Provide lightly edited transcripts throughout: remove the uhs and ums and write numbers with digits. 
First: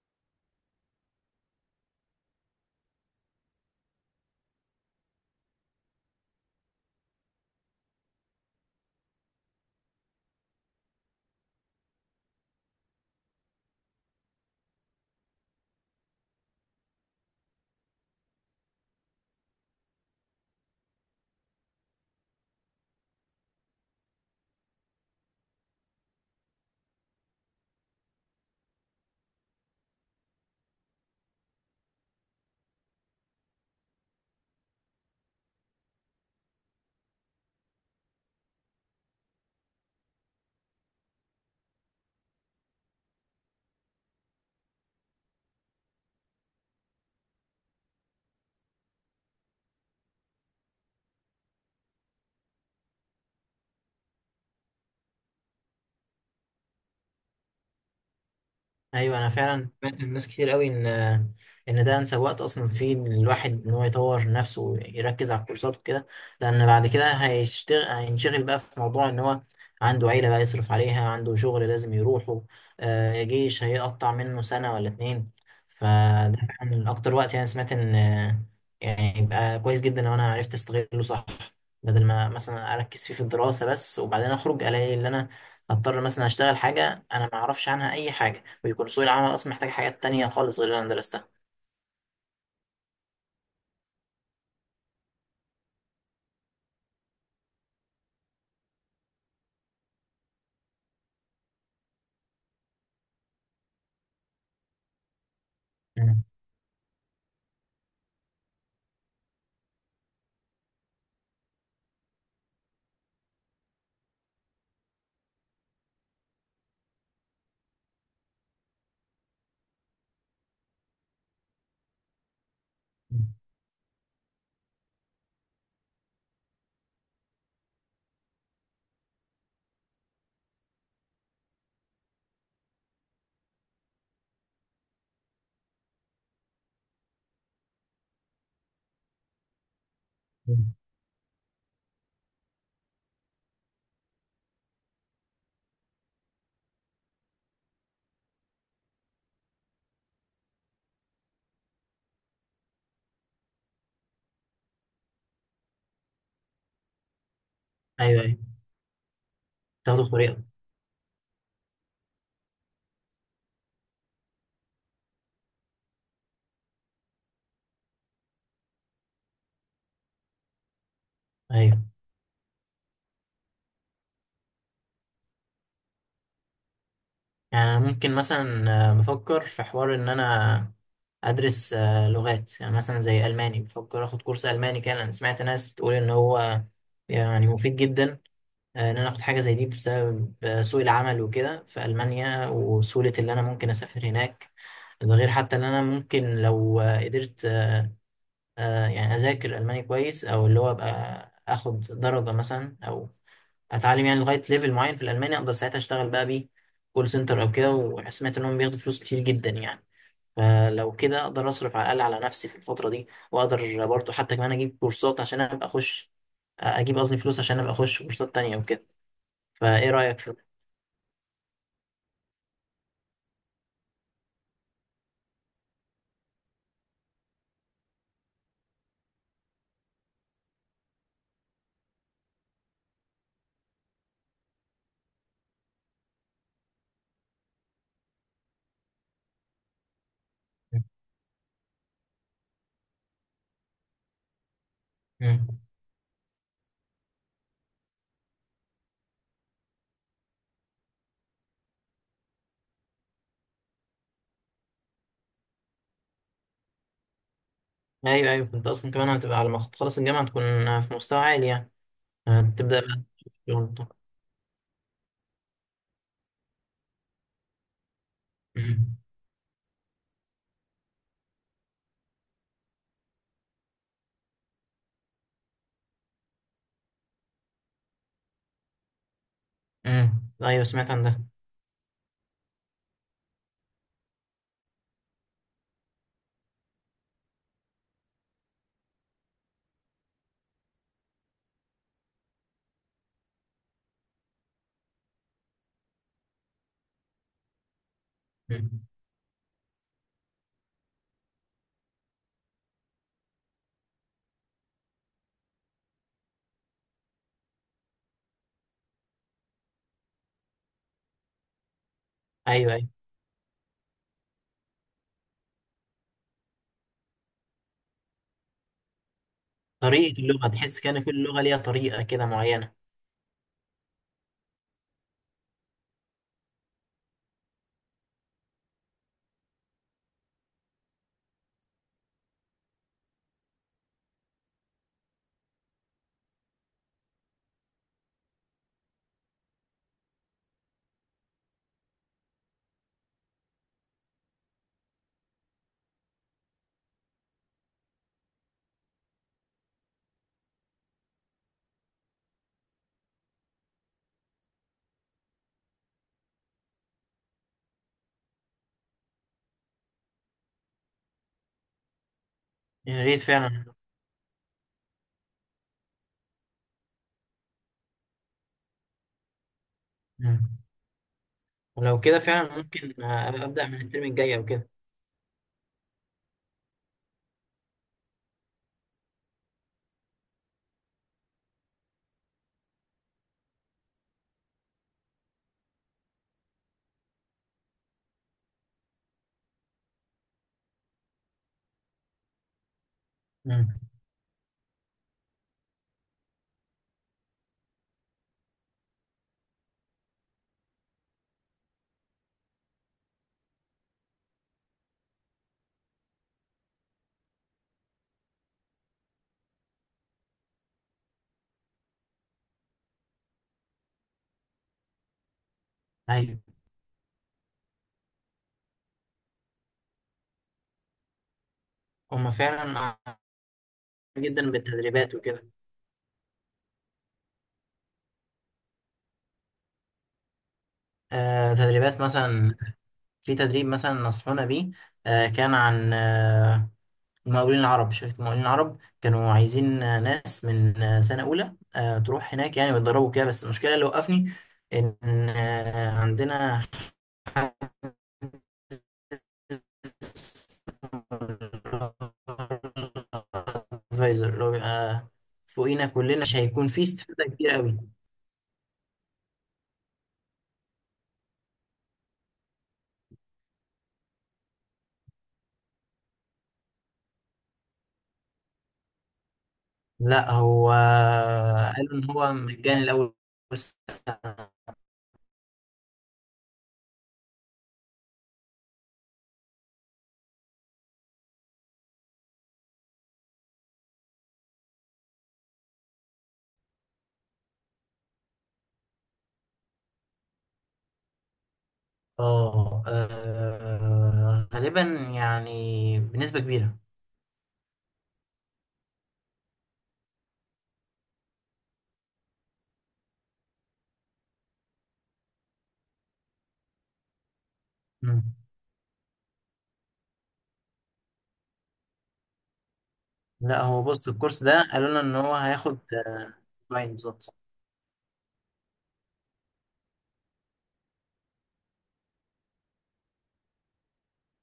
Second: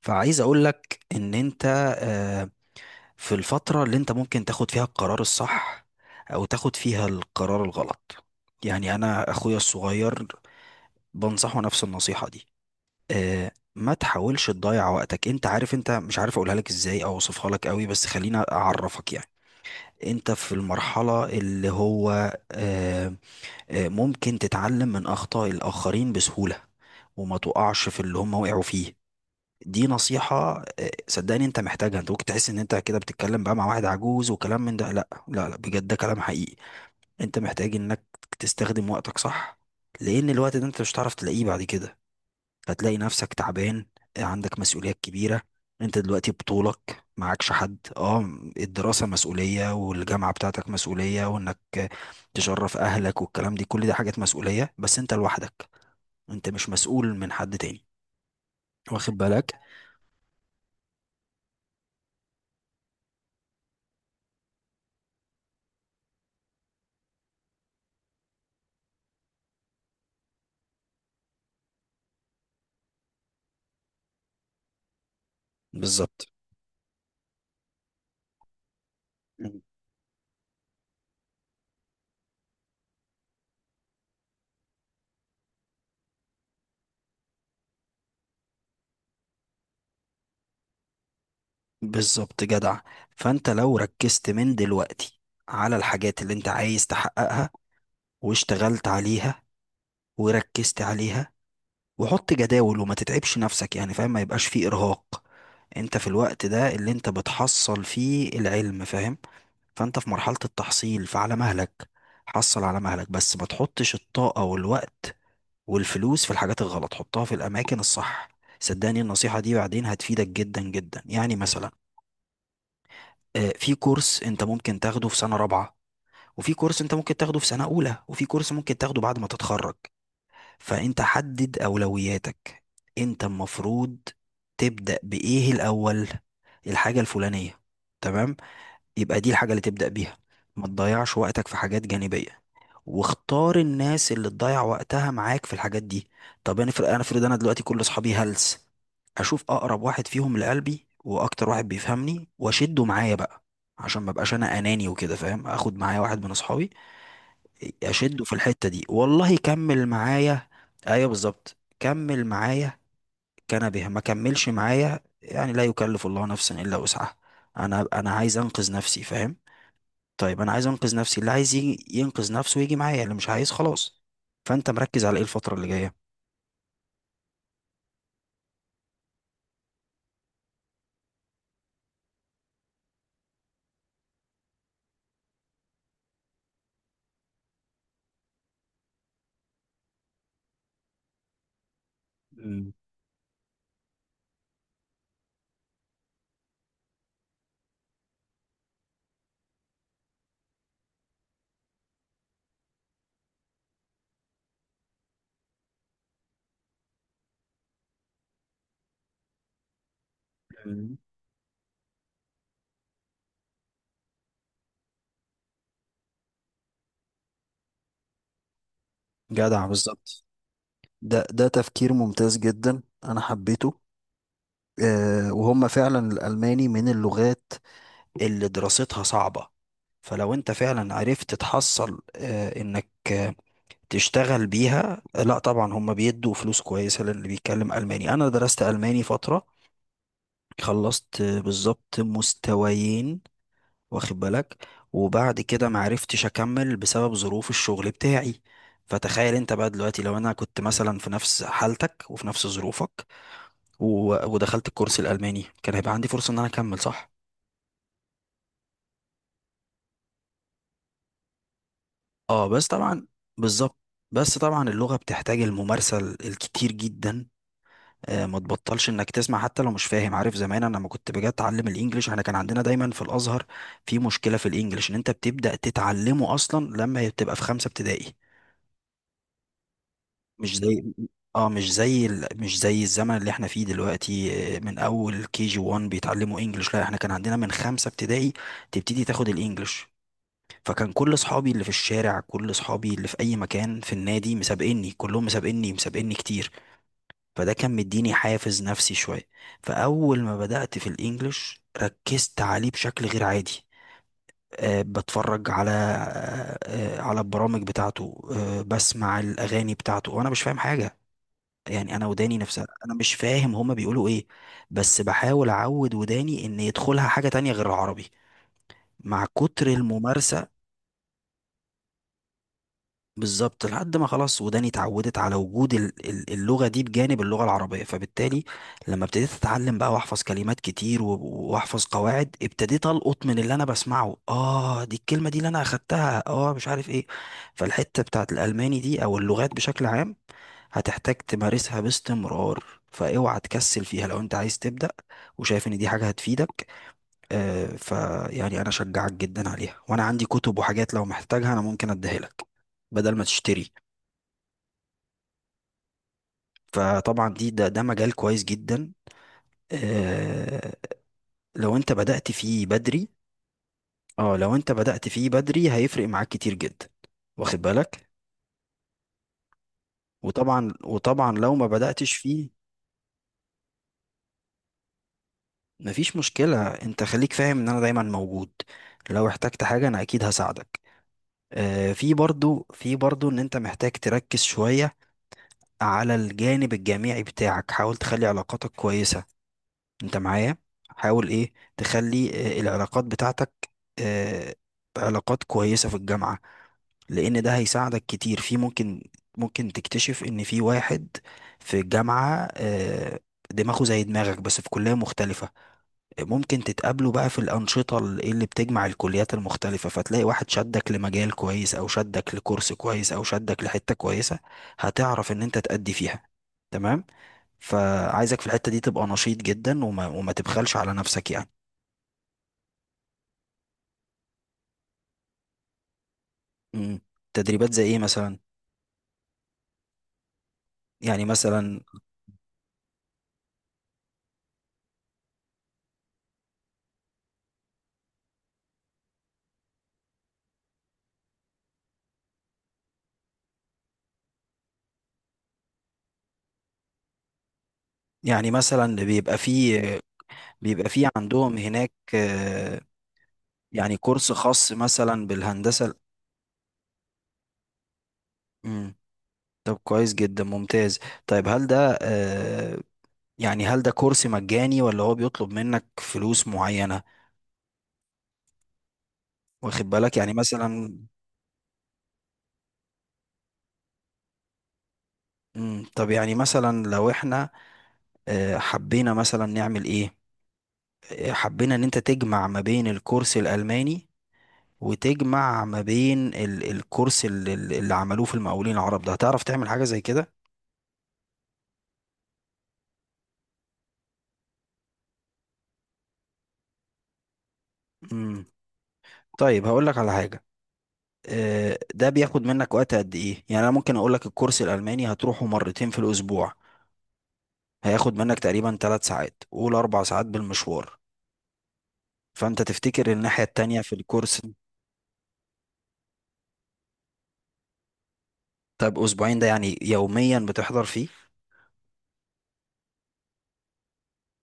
فعايز اقول لك ان انت، آه، في الفترة اللي انت ممكن تاخد فيها القرار الصح او تاخد فيها القرار الغلط. يعني انا اخويا الصغير بنصحه نفس النصيحة دي. ما تحاولش تضيع وقتك. انت عارف، انت مش عارف اقولها لك ازاي او اوصفها لك قوي، بس خليني اعرفك يعني. انت في المرحلة اللي هو آه، ممكن تتعلم من اخطاء الاخرين بسهولة، وما تقعش في اللي هم وقعوا فيه. دي نصيحة، صدقني انت محتاجها. انت ممكن تحس ان انت كده بتتكلم بقى مع واحد عجوز وكلام من ده، لا لا لا، بجد ده كلام حقيقي. انت محتاج انك تستخدم وقتك صح، لان الوقت ده انت مش هتعرف تلاقيه بعد كده. هتلاقي نفسك تعبان، عندك مسؤوليات كبيرة. انت دلوقتي بطولك معكش حد، اه. الدراسة مسؤولية، والجامعة بتاعتك مسؤولية، وانك تشرف اهلك والكلام دي، كل دي حاجات مسؤولية، بس انت لوحدك. انت مش مسؤول من حد تاني. واخد ايوه، انا بالك؟ فعلا سمعت من ناس كتير قوي ان ده انسب وقت اصلا فيه، إن الواحد ان هو يطور نفسه ويركز على الكورسات وكده. لان بعد كده هينشغل بقى في موضوع ان هو عنده عيله بقى يصرف عليها، عنده شغل لازم يروحه، جيش هيقطع منه سنه ولا اتنين. بالظبط. فده فعلا اكتر وقت، يعني سمعت ان يعني يبقى كويس جدا لو انا عرفت استغله صح، بدل ما مثلا اركز فيه في الدراسه بس، وبعدين اخرج الاقي ان انا اضطر مثلا اشتغل حاجه انا ما اعرفش عنها اي حاجه، بيكون سوق العمل اصلا محتاج حاجات تانية خالص غير اللي انا درستها. بالظبط جدع. فانت لو ركزت من دلوقتي على الحاجات اللي انت عايز تحققها، واشتغلت عليها، وركزت عليها، وحط جداول وما تتعبش نفسك يعني فاهم، ما يبقاش فيه ارهاق. انت في مم. الوقت ده اللي انت بتحصل فيه العلم، فاهم؟ فانت في مرحلة التحصيل، فعلى مهلك. حصل على مهلك، بس ما تحطش الطاقة والوقت والفلوس في الحاجات الغلط، حطها في الاماكن الصح. صدقني النصيحة دي بعدين هتفيدك جدا جدا. يعني مثلا في كورس انت ممكن تاخده في سنة رابعة، وفي كورس انت ممكن تاخده في سنة اولى، وفي كورس ممكن تاخده بعد ما تتخرج. فانت حدد اولوياتك. انت المفروض تبدأ بايه الاول؟ الحاجة الفلانية؟ تمام، يبقى دي الحاجة اللي تبدأ بيها. ما مم. تضيعش وقتك في حاجات جانبية، واختار الناس اللي تضيع وقتها معاك في الحاجات دي. طب انا فرق، انا افرض انا دلوقتي كل اصحابي هلس، اشوف اقرب واحد فيهم لقلبي واكتر واحد بيفهمني واشده معايا بقى، عشان ما بقاش انا اناني وكده فاهم. اخد معايا واحد من اصحابي ايوه، اشده في ايوه، الحتة دي، والله كمل تاخده بطريقه. معايا. ايوه بالظبط كمل معايا، كان به ما كملش معايا يعني، لا يكلف الله نفسا الا وسعها. انا عايز انقذ نفسي فاهم. طيب انا عايز انقذ نفسي، اللي عايز ايوه، يجي ينقذ نفسه ويجي معايا، اللي مش عايز خلاص. فانت مركز على ايه الفترة اللي جاية؟ يعني أنا ممكن مثلا بفكر في حوار ان انا ادرس لغات، يعني مثلا زي الماني. بفكر اخد كورس الماني، كان انا سمعت ناس بتقول ان هو يعني مفيد جدا. ان انا اخد حاجه زي دي بسبب سوق العمل وكده في المانيا، مم. وسهوله اللي انا ممكن اسافر هناك. ده غير حتى ان انا ممكن لو قدرت، يعني اذاكر الماني كويس، او اللي هو ابقى اخد درجه مثلا، او اتعلم يعني لغايه ليفل معين في الالماني، اقدر ساعتها اشتغل بقى بيه كول سنتر او كده. وسمعت انهم بياخدوا فلوس كتير جدا يعني. فلو مم. كده اقدر اصرف على الاقل على نفسي في الفتره دي، واقدر برضه حتى كمان اجيب كورسات عشان ابقى اخش، اجيب، قصدي فلوس عشان ابقى اخش كورسات تانية وكده. جدع فايه رايك بالظبط. في؟ ده ده تفكير ممتاز جدا، انا حبيته. آه، وهم فعلا الالماني من اللغات اللي دراستها صعبة. فلو انت فعلا عرفت تحصل، انك تشتغل بيها، لا طبعا هم بيدوا فلوس كويسة للي بيتكلم ألماني. انا درست ألماني فترة، خلصت بالظبط مستويين، واخد بالك، وبعد مم. كده معرفتش اكمل بسبب ظروف الشغل بتاعي. فتخيل انت بقى دلوقتي، لو انا كنت مثلا في نفس حالتك وفي نفس ظروفك ودخلت الكورس الالماني، كان هيبقى عندي فرصة ان انا اكمل، صح؟ ايوه، ايوه، كنت اصلا كمان هتبقى على ما تخلص الجامعه تكون في مستوى عالي يعني، اه بس هتبدا بقى طبعا، بالظبط. شغل. بس طبعا اللغة بتحتاج الممارسة الكتير جدا. آه ما تبطلش مم. انك تسمع حتى لو مش فاهم، عارف؟ زمان انا لما كنت باجي اتعلم الانجليش، احنا كان عندنا دايما في الازهر في مشكلة في الانجليش، ان انت بتبدأ تتعلمه اصلا لما بتبقى في خمسة ابتدائي. امم، مش ايوه زي، سمعت عن ده. اه مش زي مش زي الزمن اللي احنا فيه دلوقتي، من اول كي جي 1 بيتعلموا انجلش. لا احنا كان عندنا من خمسة ابتدائي تبتدي تاخد الانجلش. فكان كل اصحابي اللي في الشارع، كل اصحابي اللي في اي مكان في النادي مسابقني، كلهم مسابقني كتير. فده كان مديني حافز مم. نفسي شوية. فاول ما بدأت في الانجلش ركزت عليه بشكل غير عادي. بتفرج على على البرامج بتاعته، بسمع الأغاني بتاعته، وأنا مش فاهم حاجة يعني. انا وداني نفسها، ايوه، ايوه، انا مش فاهم هما بيقولوا ايه، بس بحاول اعود وداني ان يدخلها حاجة تانية غير العربي مع كتر طريقة الممارسة. اللغة، تحس كأن كل لغة ليها طريقة كده معينة. بالظبط. لحد ما خلاص وداني اتعودت على وجود اللغة دي بجانب اللغة العربية، فبالتالي لما ابتديت اتعلم بقى واحفظ كلمات كتير واحفظ قواعد، ابتديت القط من اللي انا بسمعه: اه دي الكلمة دي اللي انا اخدتها، اه مش عارف ايه. فالحتة بتاعت الالماني دي او اللغات بشكل عام هتحتاج تمارسها باستمرار، فاوعى تكسل فيها. لو انت عايز تبدأ وشايف ان دي حاجة هتفيدك، فيعني انا اشجعك جدا عليها. وانا عندي كتب وحاجات لو محتاجها انا ممكن اديها لك بدل ما تشتري. فطبعا دي ده ده مجال كويس جدا آه، لو انت بدأت فيه يا بدري. ريت فعلا. اه لو انت بدأت فيه بدري هيفرق معاك كتير جدا، واخد بالك. مم. وطبعا لو ما ولو بدأتش كده فيه فعلا ممكن أبدأ من الترم الجاي أو كده. مفيش مشكلة. انت خليك فاهم ان انا دايما موجود، لو احتجت حاجة انا اكيد هساعدك. آه في برضو ان انت محتاج تركز شوية على الجانب الجامعي بتاعك. حاول تخلي علاقاتك كويسة. انت معايا؟ حاول ايه تخلي آه العلاقات بتاعتك، مم. آه، علاقات كويسة في الجامعة. لان ده هيساعدك كتير في، ممكن ممكن تكتشف ان في واحد في الجامعة آه دماغه زي دماغك بس في كلية مختلفة. ممكن تتقابلوا بقى في الأنشطة ال- إيه اللي بتجمع الكليات المختلفة، فتلاقي واحد شدك لمجال كويس أو شدك لكورس كويس أو شدك لحتة كويسة هتعرف إن أنت تأدي فيها. أيوه. تمام. فعايزك في الحتة دي تبقى نشيط جدا وما تبخلش على نفسك يعني. هما فعلا عارفين جدا بالتدريبات وكده. مم. تدريبات زي إيه مثلا؟ يعني مثلا، تدريبات مثلا، في تدريب مثلا نصحونا بيه، كان عن المقاولين العرب، شركة المقاولين العرب كانوا عايزين ناس من سنة أولى تروح هناك يعني، ويتدربوا كده، بس المشكلة اللي وقفني إن عندنا يعني مثلا بيبقى فيه عندهم هناك، يعني كورس فايزر اللي هو خاص بيبقى مثلا فوقينا بالهندسة. كلنا، مش هيكون فيه استفادة كتير قوي. مم. طب كويس جدا، ممتاز. طيب هل ده يعني هل ده كورس مجاني ولا هو بيطلب منك فلوس معينة؟ واخد بالك، لا يعني هو مثلا. قالوا ان هو مجاني الاول سنة. مم، طب يعني مثلا لو احنا حبينا مثلا نعمل ايه، حبينا ان انت تجمع ما بين الكورس الألماني وتجمع ما بين الكورس اللي عملوه في المقاولين العرب، ده هتعرف تعمل حاجة زي كده؟ اه، غالبا يعني بنسبة كبيرة. مم. طيب هقول لك على حاجة. ده بياخد منك وقت قد ايه؟ يعني انا ممكن اقول لك الكورس الألماني هتروحه مرتين في الأسبوع، هياخد مم. منك تقريبا ثلاث ساعات، قول اربع ساعات بالمشوار. فانت تفتكر الناحية لا، التانية هو في بص الكورس؟ الكورس ده قالوا لنا ان هو هياخد اسبوعين بالظبط، طب اسبوعين ده يعني يوميا بتحضر فيه؟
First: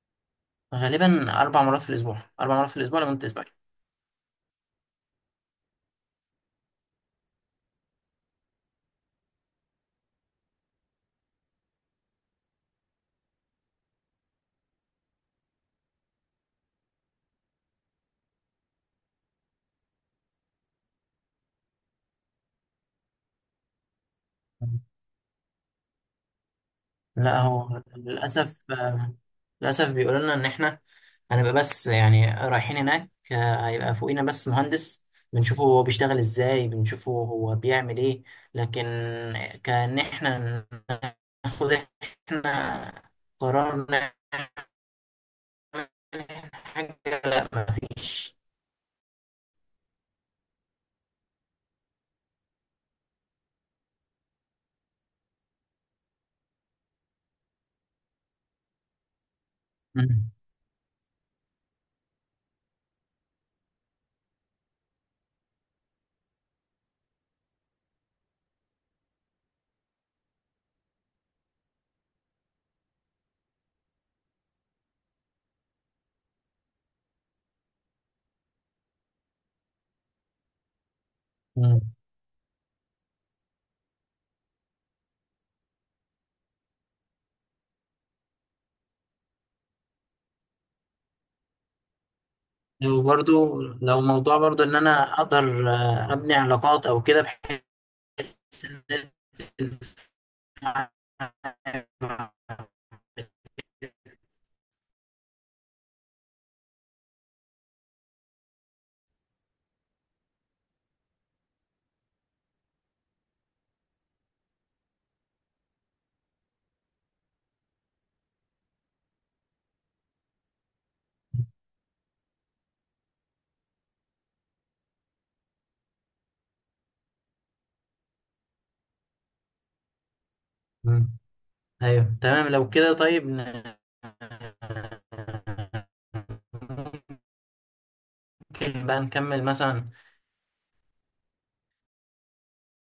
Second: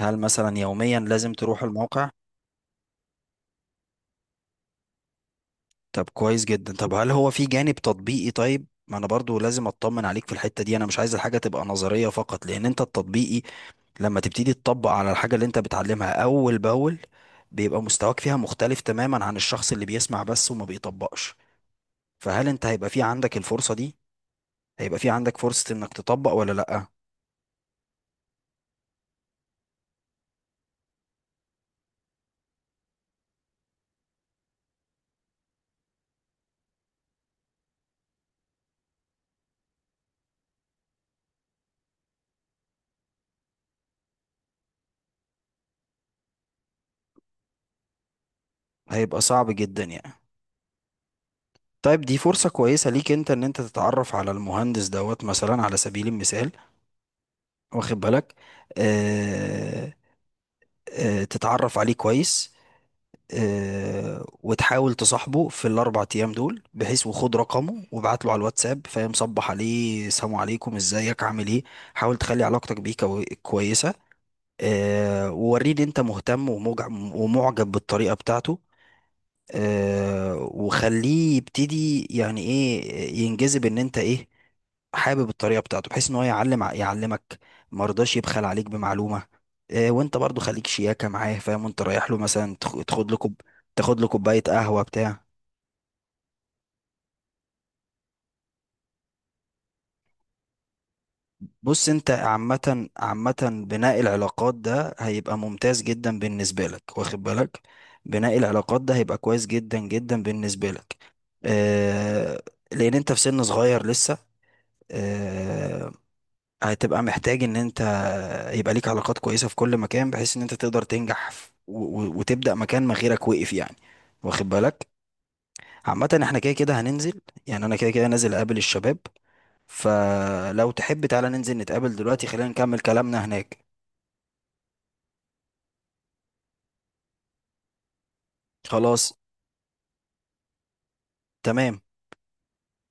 هل مثلا يوميا لازم غالبا تروح 4 مرات في الموقع؟ الاسبوع، 4 مرات في الاسبوع لمدة اسبوعين. طب كويس جدا. طب هل هو في جانب تطبيقي؟ طيب ما انا برضو لازم اطمن عليك في الحتة دي، انا مش عايز الحاجة تبقى نظرية فقط، لان انت التطبيقي لما تبتدي تطبق على الحاجة اللي انت بتعلمها اول باول، بيبقى مستواك فيها مختلف تماما عن الشخص اللي بيسمع بس وما بيطبقش. فهل انت هيبقى في عندك الفرصة دي؟ هيبقى في عندك فرصة انك تطبق ولا لأ؟ لا، هو للأسف، للأسف بيقولوا لنا إن إحنا هنبقى بس، يعني رايحين هناك هيبقى فوقينا بس مهندس، بنشوفه هو بيشتغل إزاي، بنشوفه هو بيعمل إيه، لكن كأن إحنا ناخد قرار نعمل حاجة. لا، مفيش. هيبقى صعب جدا يعني. طيب دي فرصة كويسة ليك انت، ان انت تتعرف على المهندس دوت مثلا على سبيل المثال، واخد بالك؟ اه، مم. اه، تتعرف عليه كويس، اه وتحاول تصاحبه في الاربع ايام دول، بحيث وخد رقمه وابعت له على الواتساب، فاهم؟ صبح عليه، سلام عليكم، ازيك عامل ايه. حاول تخلي علاقتك بيه كويسة. اه ووريه ان انت مهتم ومعجب بالطريقة بتاعته. وخليه مم. يبتدي يعني ايه، ينجذب ان انت ايه، حابب الطريقه بتاعته، بحيث ان هو يعلم يعلمك، ما رضاش يبخل عليك بمعلومه. وانت برضو خليك شياكه معاه، فاهم؟ وانت رايح له مثلا تاخد له كوب، وبرضو تاخد لو له موضوع كوبايه برضو إن قهوه أنا بتاع. أقدر أبني علاقات أو كده، بحيث إن... بص انت عامه، عامه بناء العلاقات ده هيبقى ممتاز جدا بالنسبه لك، واخد بالك؟ بناء العلاقات ده هيبقى كويس جدا جدا بالنسبه لك. آه، لان انت في سن صغير لسه، آه، هتبقى محتاج ان انت يبقى ليك علاقات كويسة في كل مكان، بحيث ان انت تقدر تنجح وتبدأ مكان ما غيرك وقف يعني. واخد بالك؟ عامة احنا كده كده هننزل، يعني انا كده كده نازل اقابل الشباب. فلو تحب مم. تعالى ننزل نتقابل ايوه دلوقتي، تمام خلينا لو نكمل كده. كلامنا طيب، هناك. ممكن بقى خلاص. نكمل مثلا. تمام.